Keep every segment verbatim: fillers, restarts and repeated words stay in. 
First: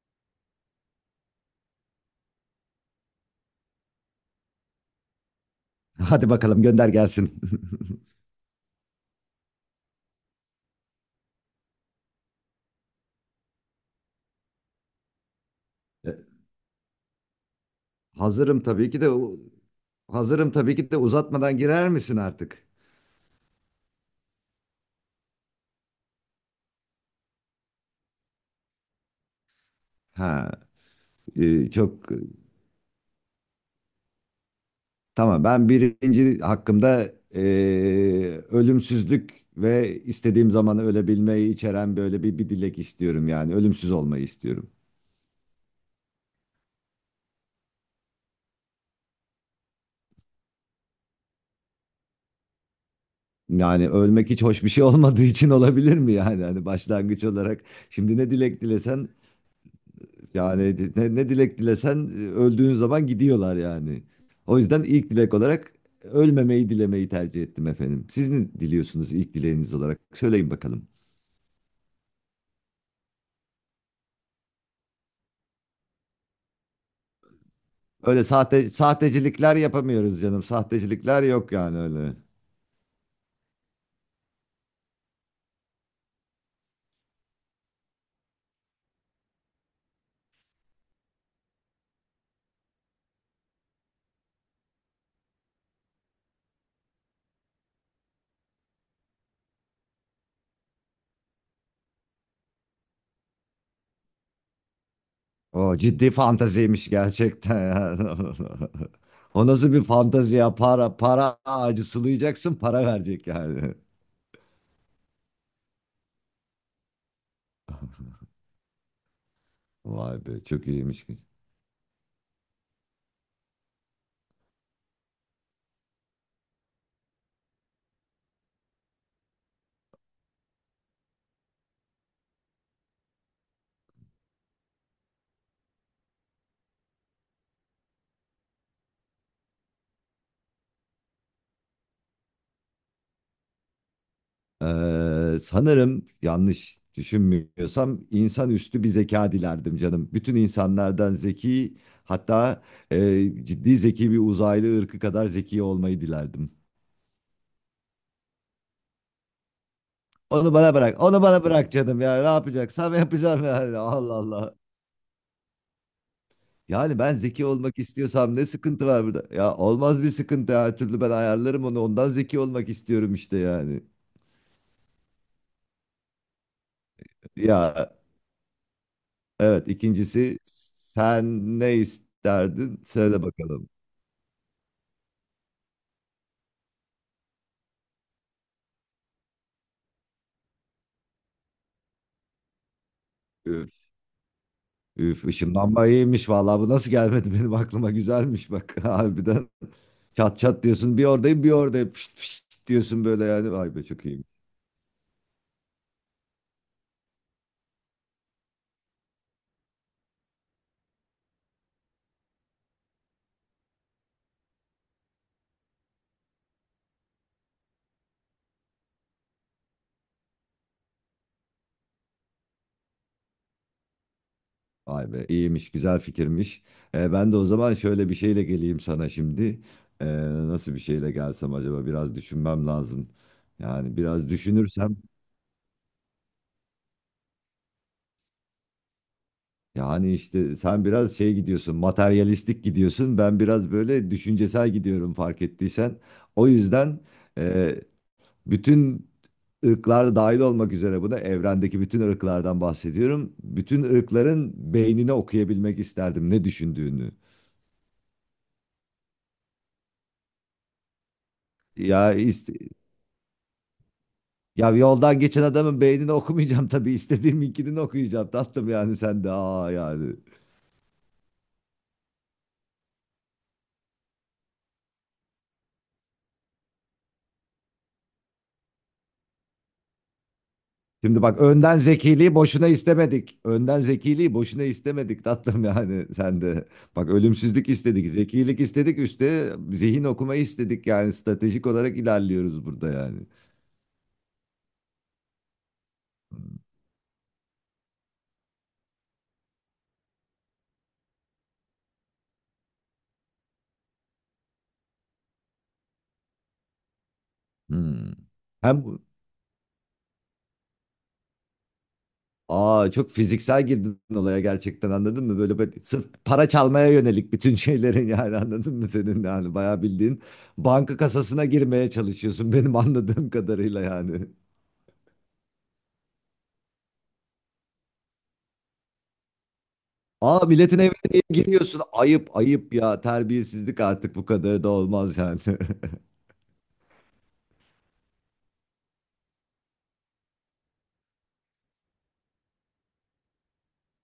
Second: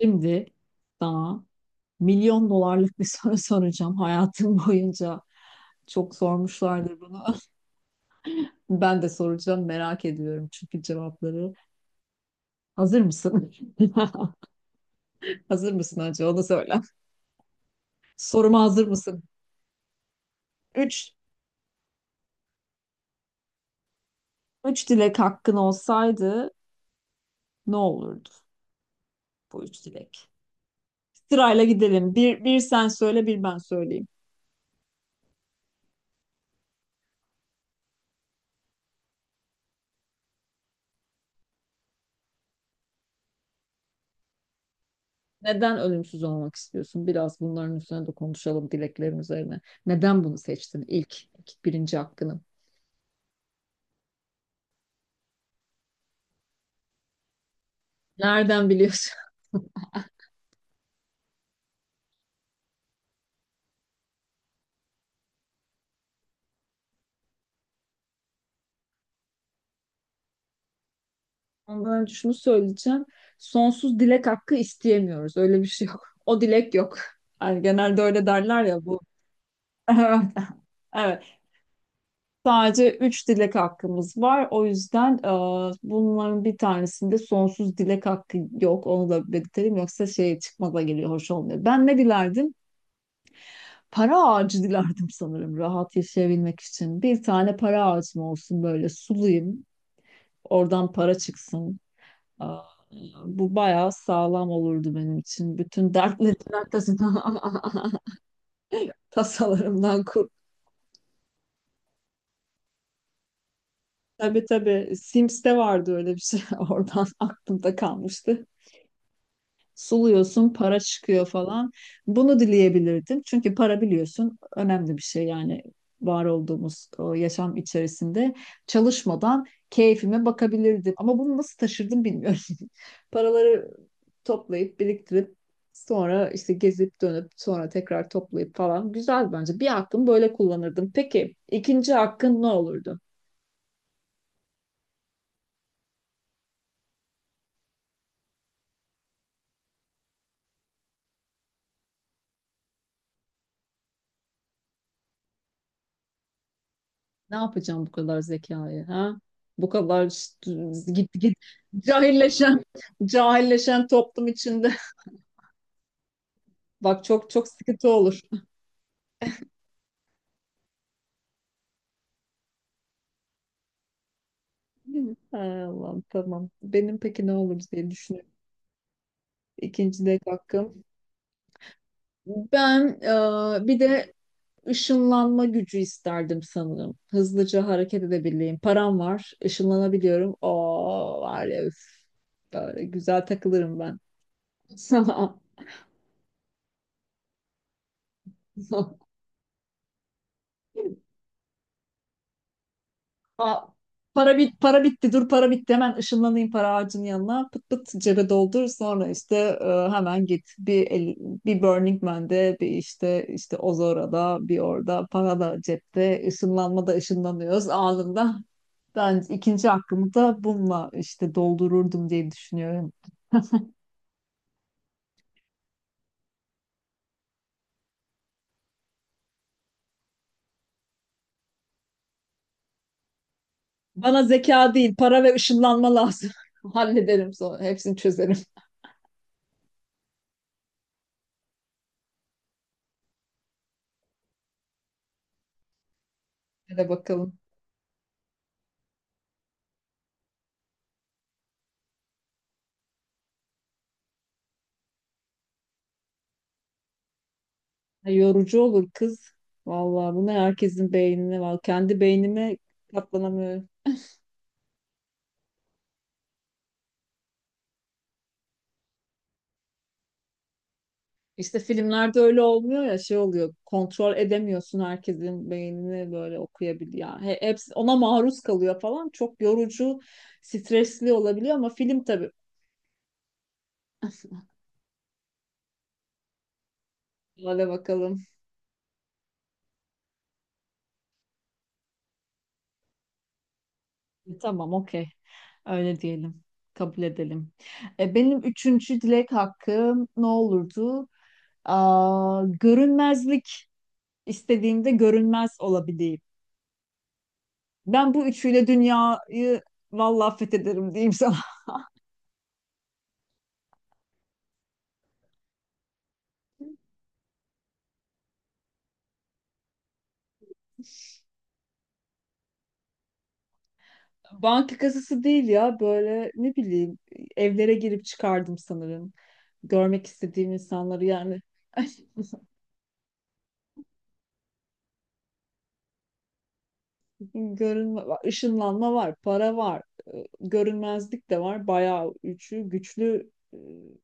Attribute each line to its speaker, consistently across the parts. Speaker 1: Şimdi sana milyon dolarlık bir soru soracağım. Hayatım boyunca çok
Speaker 2: Hadi bakalım gönder
Speaker 1: sormuşlardır bunu.
Speaker 2: gelsin.
Speaker 1: Ben de soracağım merak ediyorum çünkü cevapları. Hazır mısın? Hazır mısın
Speaker 2: E,
Speaker 1: acaba? Onu söyle. Soruma
Speaker 2: Hazırım
Speaker 1: hazır
Speaker 2: tabii ki de
Speaker 1: mısın?
Speaker 2: u- hazırım tabii ki de
Speaker 1: Üç,
Speaker 2: uzatmadan girer misin artık?
Speaker 1: üç dilek hakkın olsaydı ne olurdu bu üç dilek?
Speaker 2: Ha,
Speaker 1: Sırayla
Speaker 2: e, çok
Speaker 1: gidelim. Bir, bir sen söyle, bir ben söyleyeyim.
Speaker 2: tamam. Ben birinci hakkımda e, ölümsüzlük ve istediğim zaman ölebilmeyi içeren böyle bir, bir dilek istiyorum, yani ölümsüz olmayı istiyorum.
Speaker 1: Neden ölümsüz olmak istiyorsun? Biraz bunların üzerine de konuşalım dileklerin üzerine. Neden bunu seçtin ilk, ilk birinci hakkını?
Speaker 2: Yani ölmek hiç hoş bir şey olmadığı için olabilir mi yani? Hani başlangıç olarak şimdi ne dilek
Speaker 1: Nereden
Speaker 2: dilesen...
Speaker 1: biliyorsun?
Speaker 2: Yani ne, ne dilek dilesen, e, öldüğün zaman gidiyorlar yani. O yüzden ilk dilek olarak ölmemeyi dilemeyi tercih ettim, efendim. Siz ne diliyorsunuz ilk dileğiniz olarak? Söyleyin bakalım.
Speaker 1: Ondan önce şunu söyleyeceğim. Sonsuz dilek hakkı isteyemiyoruz. Öyle bir şey yok. O dilek yok. Yani genelde
Speaker 2: Öyle
Speaker 1: öyle derler
Speaker 2: sahte
Speaker 1: ya bu.
Speaker 2: sahtecilikler yapamıyoruz
Speaker 1: Evet.
Speaker 2: canım. Sahtecilikler
Speaker 1: Evet.
Speaker 2: yok yani, öyle.
Speaker 1: Sadece üç dilek hakkımız var. O yüzden e, bunların bir tanesinde sonsuz dilek hakkı yok. Onu da belirtelim. Yoksa şey çıkmaza geliyor. Hoş olmuyor. Ben ne dilerdim? Para ağacı dilerdim sanırım rahat yaşayabilmek için. Bir tane para ağacım olsun böyle sulayım. Oradan para çıksın. Aa, bu bayağı sağlam olurdu benim için.
Speaker 2: O
Speaker 1: Bütün
Speaker 2: ciddi
Speaker 1: dertlerin
Speaker 2: fantaziymiş
Speaker 1: arkasından
Speaker 2: gerçekten, ya. O nasıl bir
Speaker 1: tasalarımdan kur.
Speaker 2: fantazi ya? Para, para ağacı sulayacaksın, para verecek yani.
Speaker 1: Tabii tabii. Sims'te vardı öyle bir şey. Oradan aklımda kalmıştı.
Speaker 2: Vay be,
Speaker 1: Suluyorsun,
Speaker 2: çok
Speaker 1: para
Speaker 2: iyiymiş.
Speaker 1: çıkıyor falan. Bunu dileyebilirdim. Çünkü para biliyorsun önemli bir şey yani var olduğumuz o yaşam içerisinde çalışmadan keyfime bakabilirdim. Ama bunu nasıl taşırdım bilmiyorum. Paraları toplayıp biriktirip sonra işte gezip dönüp sonra tekrar toplayıp falan güzel bence. Bir hakkımı böyle kullanırdım. Peki ikinci hakkın ne olurdu?
Speaker 2: Ee, sanırım yanlış düşünmüyorsam insanüstü bir zeka dilerdim canım. Bütün insanlardan zeki, hatta e, ciddi zeki bir uzaylı ırkı kadar zeki olmayı dilerdim.
Speaker 1: Ne yapacağım bu kadar zekayı ha? Bu kadar ş-
Speaker 2: Onu bana bırak,
Speaker 1: git
Speaker 2: onu
Speaker 1: git
Speaker 2: bana bırak canım, ya ne
Speaker 1: cahilleşen
Speaker 2: yapacaksam yapacağım yani.
Speaker 1: cahilleşen
Speaker 2: Allah
Speaker 1: toplum
Speaker 2: Allah.
Speaker 1: içinde.
Speaker 2: Yani
Speaker 1: Bak
Speaker 2: ben
Speaker 1: çok
Speaker 2: zeki
Speaker 1: çok
Speaker 2: olmak
Speaker 1: sıkıntı olur.
Speaker 2: istiyorsam ne sıkıntı var burada? Ya olmaz, bir sıkıntı her türlü ben ayarlarım onu, ondan zeki olmak istiyorum işte yani.
Speaker 1: Değil mi? Hay Allah'ım tamam. Benim peki ne olur
Speaker 2: Ya,
Speaker 1: diye düşünüyorum.
Speaker 2: evet,
Speaker 1: İkinci de
Speaker 2: ikincisi,
Speaker 1: hakkım.
Speaker 2: sen ne isterdin?
Speaker 1: Ben
Speaker 2: Söyle
Speaker 1: e,
Speaker 2: bakalım.
Speaker 1: bir de ışınlanma gücü isterdim sanırım. Hızlıca hareket edebileyim. Param var, ışınlanabiliyorum. Oo var ya üf. Böyle güzel takılırım ben.
Speaker 2: Üf, ışınlanma iyiymiş vallahi, bu nasıl gelmedi benim aklıma, güzelmiş bak. Harbiden. Çat çat diyorsun, bir oradayım bir oradayım, fışt fışt diyorsun böyle yani,
Speaker 1: Aa,
Speaker 2: vay be çok iyiymiş.
Speaker 1: para bit para bitti dur para bitti hemen ışınlanayım para ağacının yanına pıt pıt cebe doldur sonra işte e, hemen git bir el- bir Burning Man'de bir işte işte Ozora'da bir orada para da cepte ışınlanma da ışınlanıyoruz anında ben ikinci hakkımı da bununla işte doldururdum diye düşünüyorum.
Speaker 2: Vay be, iyiymiş, güzel fikirmiş. Ee, ben de o zaman şöyle bir şeyle geleyim sana şimdi. Ee, Nasıl bir şeyle gelsem acaba, biraz düşünmem lazım. Yani
Speaker 1: Bana
Speaker 2: biraz
Speaker 1: zeka değil
Speaker 2: düşünürsem,
Speaker 1: para ve ışınlanma lazım hallederim sonra hepsini çözerim
Speaker 2: yani işte sen biraz şey gidiyorsun, materyalistik gidiyorsun, ben biraz böyle düşüncesel gidiyorum, fark ettiysen. O
Speaker 1: hele
Speaker 2: yüzden...
Speaker 1: bakalım.
Speaker 2: Ee, Bütün ırklarda dahil olmak üzere, buna evrendeki bütün ırklardan bahsediyorum. Bütün ırkların beynini okuyabilmek isterdim, ne düşündüğünü.
Speaker 1: Yorucu olur kız. Vallahi bunu herkesin beynine var. Kendi
Speaker 2: Ya ist-
Speaker 1: beynime katlanamıyorum.
Speaker 2: Ya yoldan geçen adamın beynini okumayacağım tabii, istediğim ikilini okuyacağım tatlım, yani sen de aa yani.
Speaker 1: İşte filmlerde öyle olmuyor ya şey oluyor. Kontrol edemiyorsun herkesin beynini böyle okuyabiliyor. Yani he- hepsi ona maruz kalıyor falan. Çok yorucu, stresli
Speaker 2: Şimdi bak,
Speaker 1: olabiliyor ama
Speaker 2: önden
Speaker 1: film tabii.
Speaker 2: zekiliği boşuna istemedik. Önden zekiliği boşuna istemedik tatlım, yani sen de. Bak,
Speaker 1: Hadi
Speaker 2: ölümsüzlük istedik,
Speaker 1: bakalım.
Speaker 2: zekilik istedik, üstte zihin okumayı istedik, yani stratejik olarak ilerliyoruz burada yani.
Speaker 1: E, Tamam, okey. Öyle diyelim. Kabul edelim. E, benim üçüncü dilek hakkım ne olurdu? Aa, görünmezlik istediğimde görünmez olabileyim.
Speaker 2: Hmm.
Speaker 1: Ben bu üçüyle
Speaker 2: Hem
Speaker 1: dünyayı vallahi fethederim diyeyim sana.
Speaker 2: aa Çok fiziksel girdin olaya gerçekten, anladın mı? Böyle, böyle sırf para çalmaya yönelik bütün şeylerin, yani anladın mı senin yani, bayağı bildiğin banka kasasına girmeye çalışıyorsun benim anladığım kadarıyla yani.
Speaker 1: Banka kasası değil ya böyle ne bileyim evlere girip çıkardım sanırım. Görmek
Speaker 2: Aa,
Speaker 1: istediğim
Speaker 2: milletin evine
Speaker 1: insanları
Speaker 2: niye
Speaker 1: yani.
Speaker 2: giriyorsun? Ayıp ayıp ya, terbiyesizlik artık bu kadar da olmaz yani.
Speaker 1: Görünme, ışınlanma var, para var, e, görünmezlik de var. Bayağı üçü güçlü e,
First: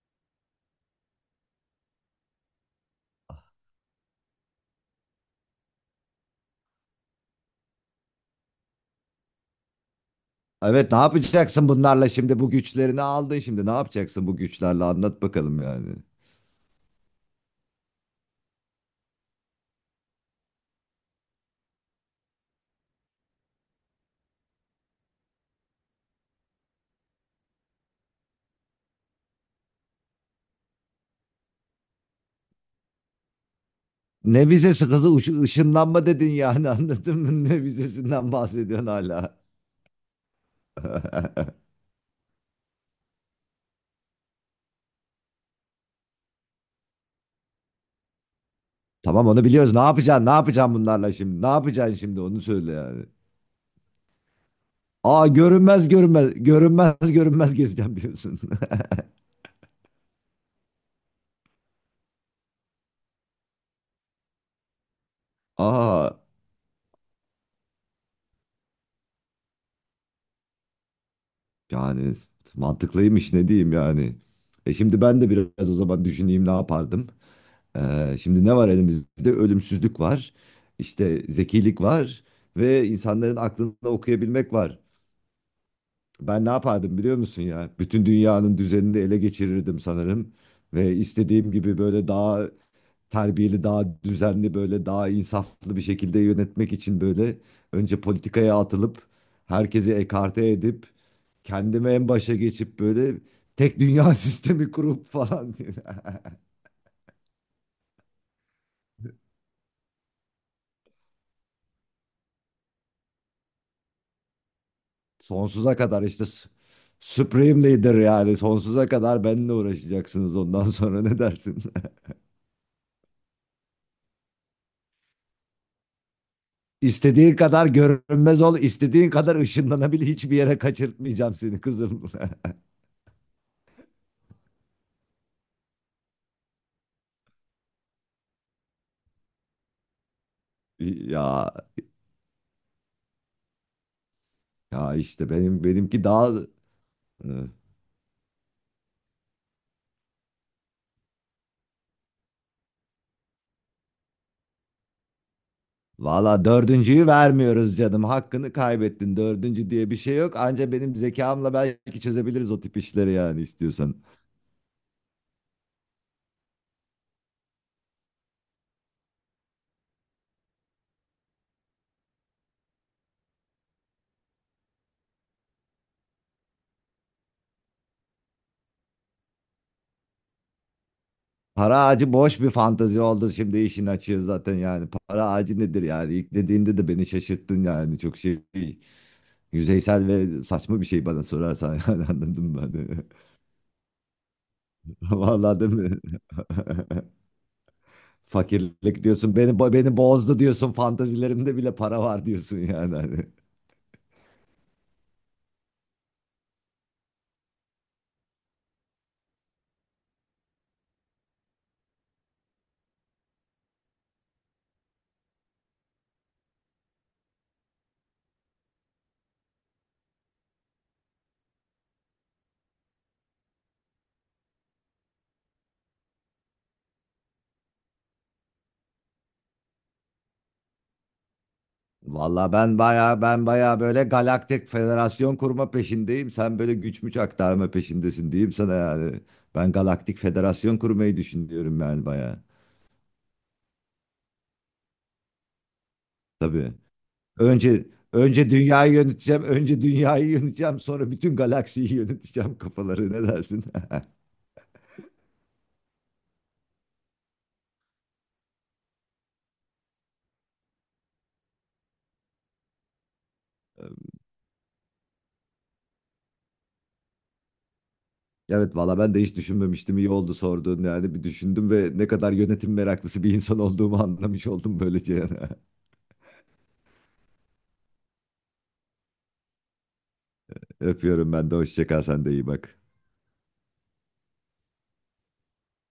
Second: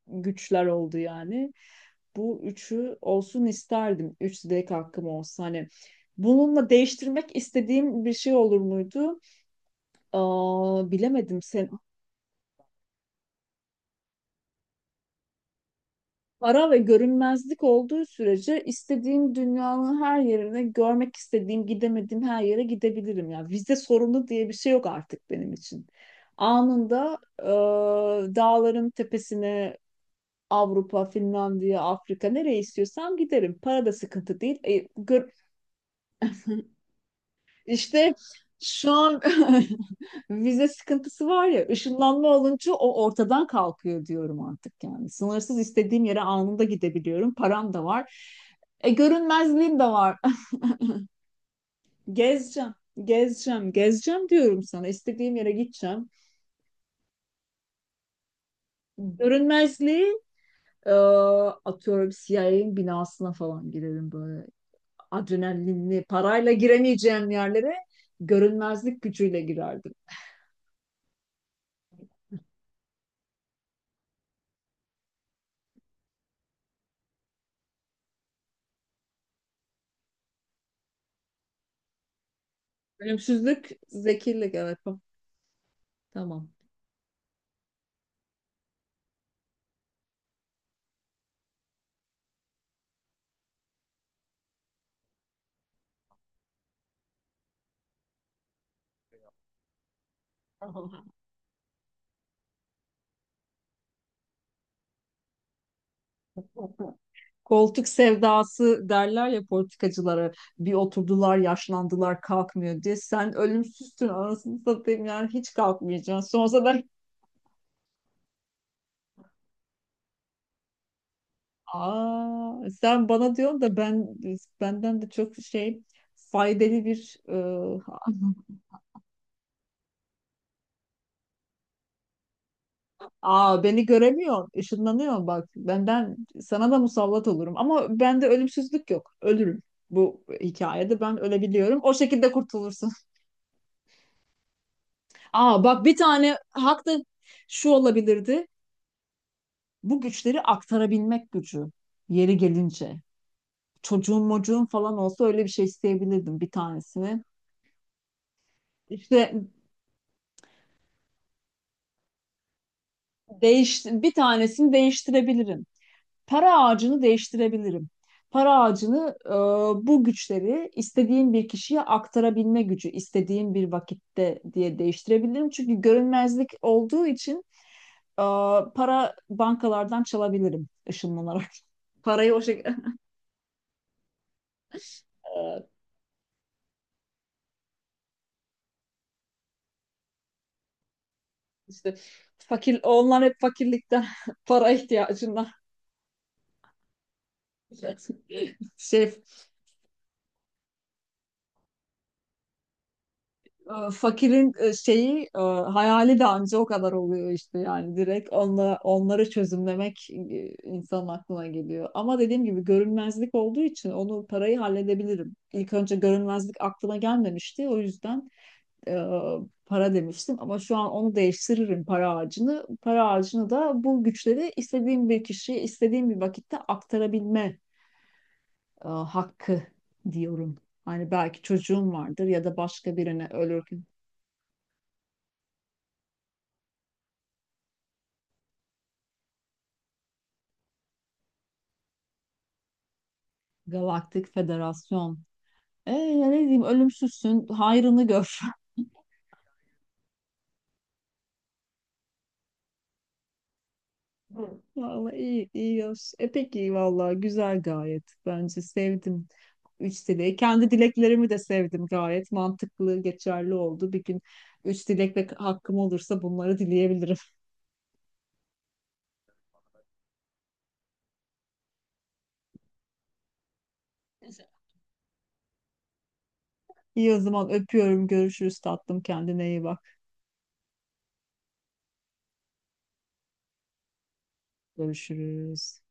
Speaker 1: güçler oldu yani. Bu üçü olsun isterdim. Üç dilek hakkım olsa hani. Bununla değiştirmek istediğim bir şey olur muydu? Aa,
Speaker 2: Evet, ne
Speaker 1: bilemedim. Sen,
Speaker 2: yapacaksın bunlarla şimdi, bu güçlerini aldın, şimdi ne yapacaksın bu güçlerle, anlat bakalım yani.
Speaker 1: Para ve görünmezlik olduğu sürece istediğim dünyanın her yerine, görmek istediğim, gidemediğim her yere gidebilirim. Yani vize sorunu diye bir şey yok artık benim için. Anında e, dağların tepesine Avrupa, Finlandiya, Afrika nereye istiyorsam giderim. Para da sıkıntı
Speaker 2: Ne
Speaker 1: değil. E,
Speaker 2: vizesi kızı Uş-
Speaker 1: gör-
Speaker 2: ışınlanma dedin yani, anladın mı? Ne
Speaker 1: işte
Speaker 2: vizesinden bahsediyorsun
Speaker 1: şu an
Speaker 2: hala.
Speaker 1: vize sıkıntısı var ya, ışınlanma olunca o ortadan kalkıyor diyorum artık yani. Sınırsız istediğim yere anında gidebiliyorum. Param da var. E,
Speaker 2: Tamam, onu biliyoruz.
Speaker 1: görünmezliğim
Speaker 2: Ne
Speaker 1: de var.
Speaker 2: yapacaksın? Ne yapacaksın bunlarla şimdi? Ne yapacaksın şimdi? Onu söyle
Speaker 1: Gezeceğim,
Speaker 2: yani.
Speaker 1: gezeceğim, gezeceğim diyorum sana.
Speaker 2: Aa,
Speaker 1: İstediğim yere
Speaker 2: görünmez
Speaker 1: gideceğim.
Speaker 2: görünmez görünmez görünmez gezeceğim diyorsun.
Speaker 1: Görünmezliği e, atıyorum C I A'nin binasına falan girerim böyle. Adrenalinli,
Speaker 2: Aa,
Speaker 1: parayla giremeyeceğim yerlere görünmezlik gücüyle girerdim.
Speaker 2: yani mantıklıymış, ne diyeyim yani. E şimdi ben de biraz o zaman düşüneyim ne yapardım. Ee, şimdi ne var elimizde? Ölümsüzlük var. İşte zekilik var ve insanların
Speaker 1: Ölümsüzlük
Speaker 2: aklını okuyabilmek
Speaker 1: zekirlik evet.
Speaker 2: var.
Speaker 1: O.
Speaker 2: Ben
Speaker 1: Tamam.
Speaker 2: ne yapardım biliyor musun ya? Bütün dünyanın düzenini ele geçirirdim sanırım ve istediğim gibi böyle daha terbiyeli, daha düzenli, böyle daha insaflı bir şekilde yönetmek için böyle önce politikaya atılıp, herkesi ekarte edip, kendimi en başa geçip böyle tek dünya sistemi kurup falan,
Speaker 1: Koltuk sevdası derler ya politikacılara bir oturdular yaşlandılar kalkmıyor diye. Sen ölümsüzsün anasını satayım yani hiç
Speaker 2: sonsuza kadar işte
Speaker 1: kalkmayacaksın.
Speaker 2: s-
Speaker 1: Sonsuza ben
Speaker 2: Supreme Leader yani sonsuza kadar benimle uğraşacaksınız, ondan sonra ne dersin?
Speaker 1: aa sen bana diyorsun da ben benden de çok şey faydalı bir
Speaker 2: İstediğin kadar
Speaker 1: ıı,
Speaker 2: görünmez ol, istediğin kadar ışınlanabil, hiçbir yere kaçırtmayacağım seni kızım.
Speaker 1: Aa beni göremiyorsun. Işınlanıyorsun bak. Benden sana da musallat olurum. Ama bende ölümsüzlük yok. Ölürüm. Bu hikayede ben
Speaker 2: Ya
Speaker 1: ölebiliyorum. O şekilde kurtulursun.
Speaker 2: ya işte
Speaker 1: Aa
Speaker 2: benim
Speaker 1: bak bir
Speaker 2: benimki daha...
Speaker 1: tane hak da şu olabilirdi. Bu güçleri aktarabilmek gücü. Yeri gelince. Çocuğun mocuğun falan olsa öyle bir şey isteyebilirdim
Speaker 2: Valla
Speaker 1: bir
Speaker 2: dördüncüyü
Speaker 1: tanesini.
Speaker 2: vermiyoruz canım. Hakkını kaybettin.
Speaker 1: İşte
Speaker 2: Dördüncü diye bir şey yok. Anca benim zekamla belki çözebiliriz o tip işleri, yani
Speaker 1: değiş,
Speaker 2: istiyorsan.
Speaker 1: bir tanesini değiştirebilirim. Para ağacını değiştirebilirim. Para ağacını e, bu güçleri istediğim bir kişiye aktarabilme gücü, istediğim bir vakitte diye değiştirebilirim. Çünkü görünmezlik olduğu için e, para bankalardan çalabilirim ışınlanarak.
Speaker 2: Para ağacı
Speaker 1: Parayı
Speaker 2: boş
Speaker 1: o
Speaker 2: bir
Speaker 1: şekilde
Speaker 2: fantazi oldu, şimdi işin açığı zaten yani. Para ağacı
Speaker 1: e,
Speaker 2: nedir yani? İlk dediğinde de beni şaşırttın yani. Çok şey yüzeysel ve saçma bir şey, bana sorarsan.
Speaker 1: işte
Speaker 2: Yani anladın mı?
Speaker 1: fakir
Speaker 2: Hani...
Speaker 1: onlar hep fakirlikten para ihtiyacından
Speaker 2: Valla değil mi? Fakirlik
Speaker 1: şey
Speaker 2: diyorsun, Beni, beni bozdu diyorsun, fantazilerimde bile para var diyorsun yani, hani.
Speaker 1: e, fakirin e, şeyi e, hayali de anca o kadar oluyor işte yani direkt onla, onları çözümlemek e, insanın aklına geliyor. Ama dediğim gibi görünmezlik olduğu için onu parayı halledebilirim. İlk önce görünmezlik aklıma gelmemişti o yüzden e, para demiştim ama şu an onu değiştiririm para ağacını. Para ağacını da bu güçleri istediğim bir kişiye istediğim bir vakitte aktarabilme e, hakkı diyorum. Hani belki çocuğum vardır ya
Speaker 2: Valla,
Speaker 1: da
Speaker 2: ben
Speaker 1: başka
Speaker 2: baya
Speaker 1: birine
Speaker 2: ben
Speaker 1: ölür.
Speaker 2: baya böyle galaktik federasyon kurma peşindeyim, sen böyle güç müç aktarma peşindesin diyeyim sana yani. Ben galaktik federasyon kurmayı düşünüyorum yani baya.
Speaker 1: Galaktik Federasyon. E ya ne diyeyim
Speaker 2: Tabii.
Speaker 1: ölümsüzsün
Speaker 2: Önce
Speaker 1: hayrını gör.
Speaker 2: önce dünyayı yöneteceğim, önce dünyayı yöneteceğim, sonra bütün galaksiyi yöneteceğim kafaları, ne dersin?
Speaker 1: Hı. Vallahi iyi, iyi yaş. E peki vallahi güzel gayet. Bence sevdim. Üç dileği. Kendi dileklerimi de sevdim gayet. Mantıklı, geçerli oldu. Bir gün üç dilek ve hakkım olursa bunları dileyebilirim.
Speaker 2: Evet valla, ben de hiç düşünmemiştim. İyi oldu sorduğun, yani bir düşündüm ve ne kadar yönetim meraklısı bir insan olduğumu anlamış oldum böylece.
Speaker 1: İyi o zaman öpüyorum. Görüşürüz tatlım. Kendine iyi bak.
Speaker 2: Öpüyorum ben de, hoşça kal, sen de iyi bak.
Speaker 1: Görüşürüz.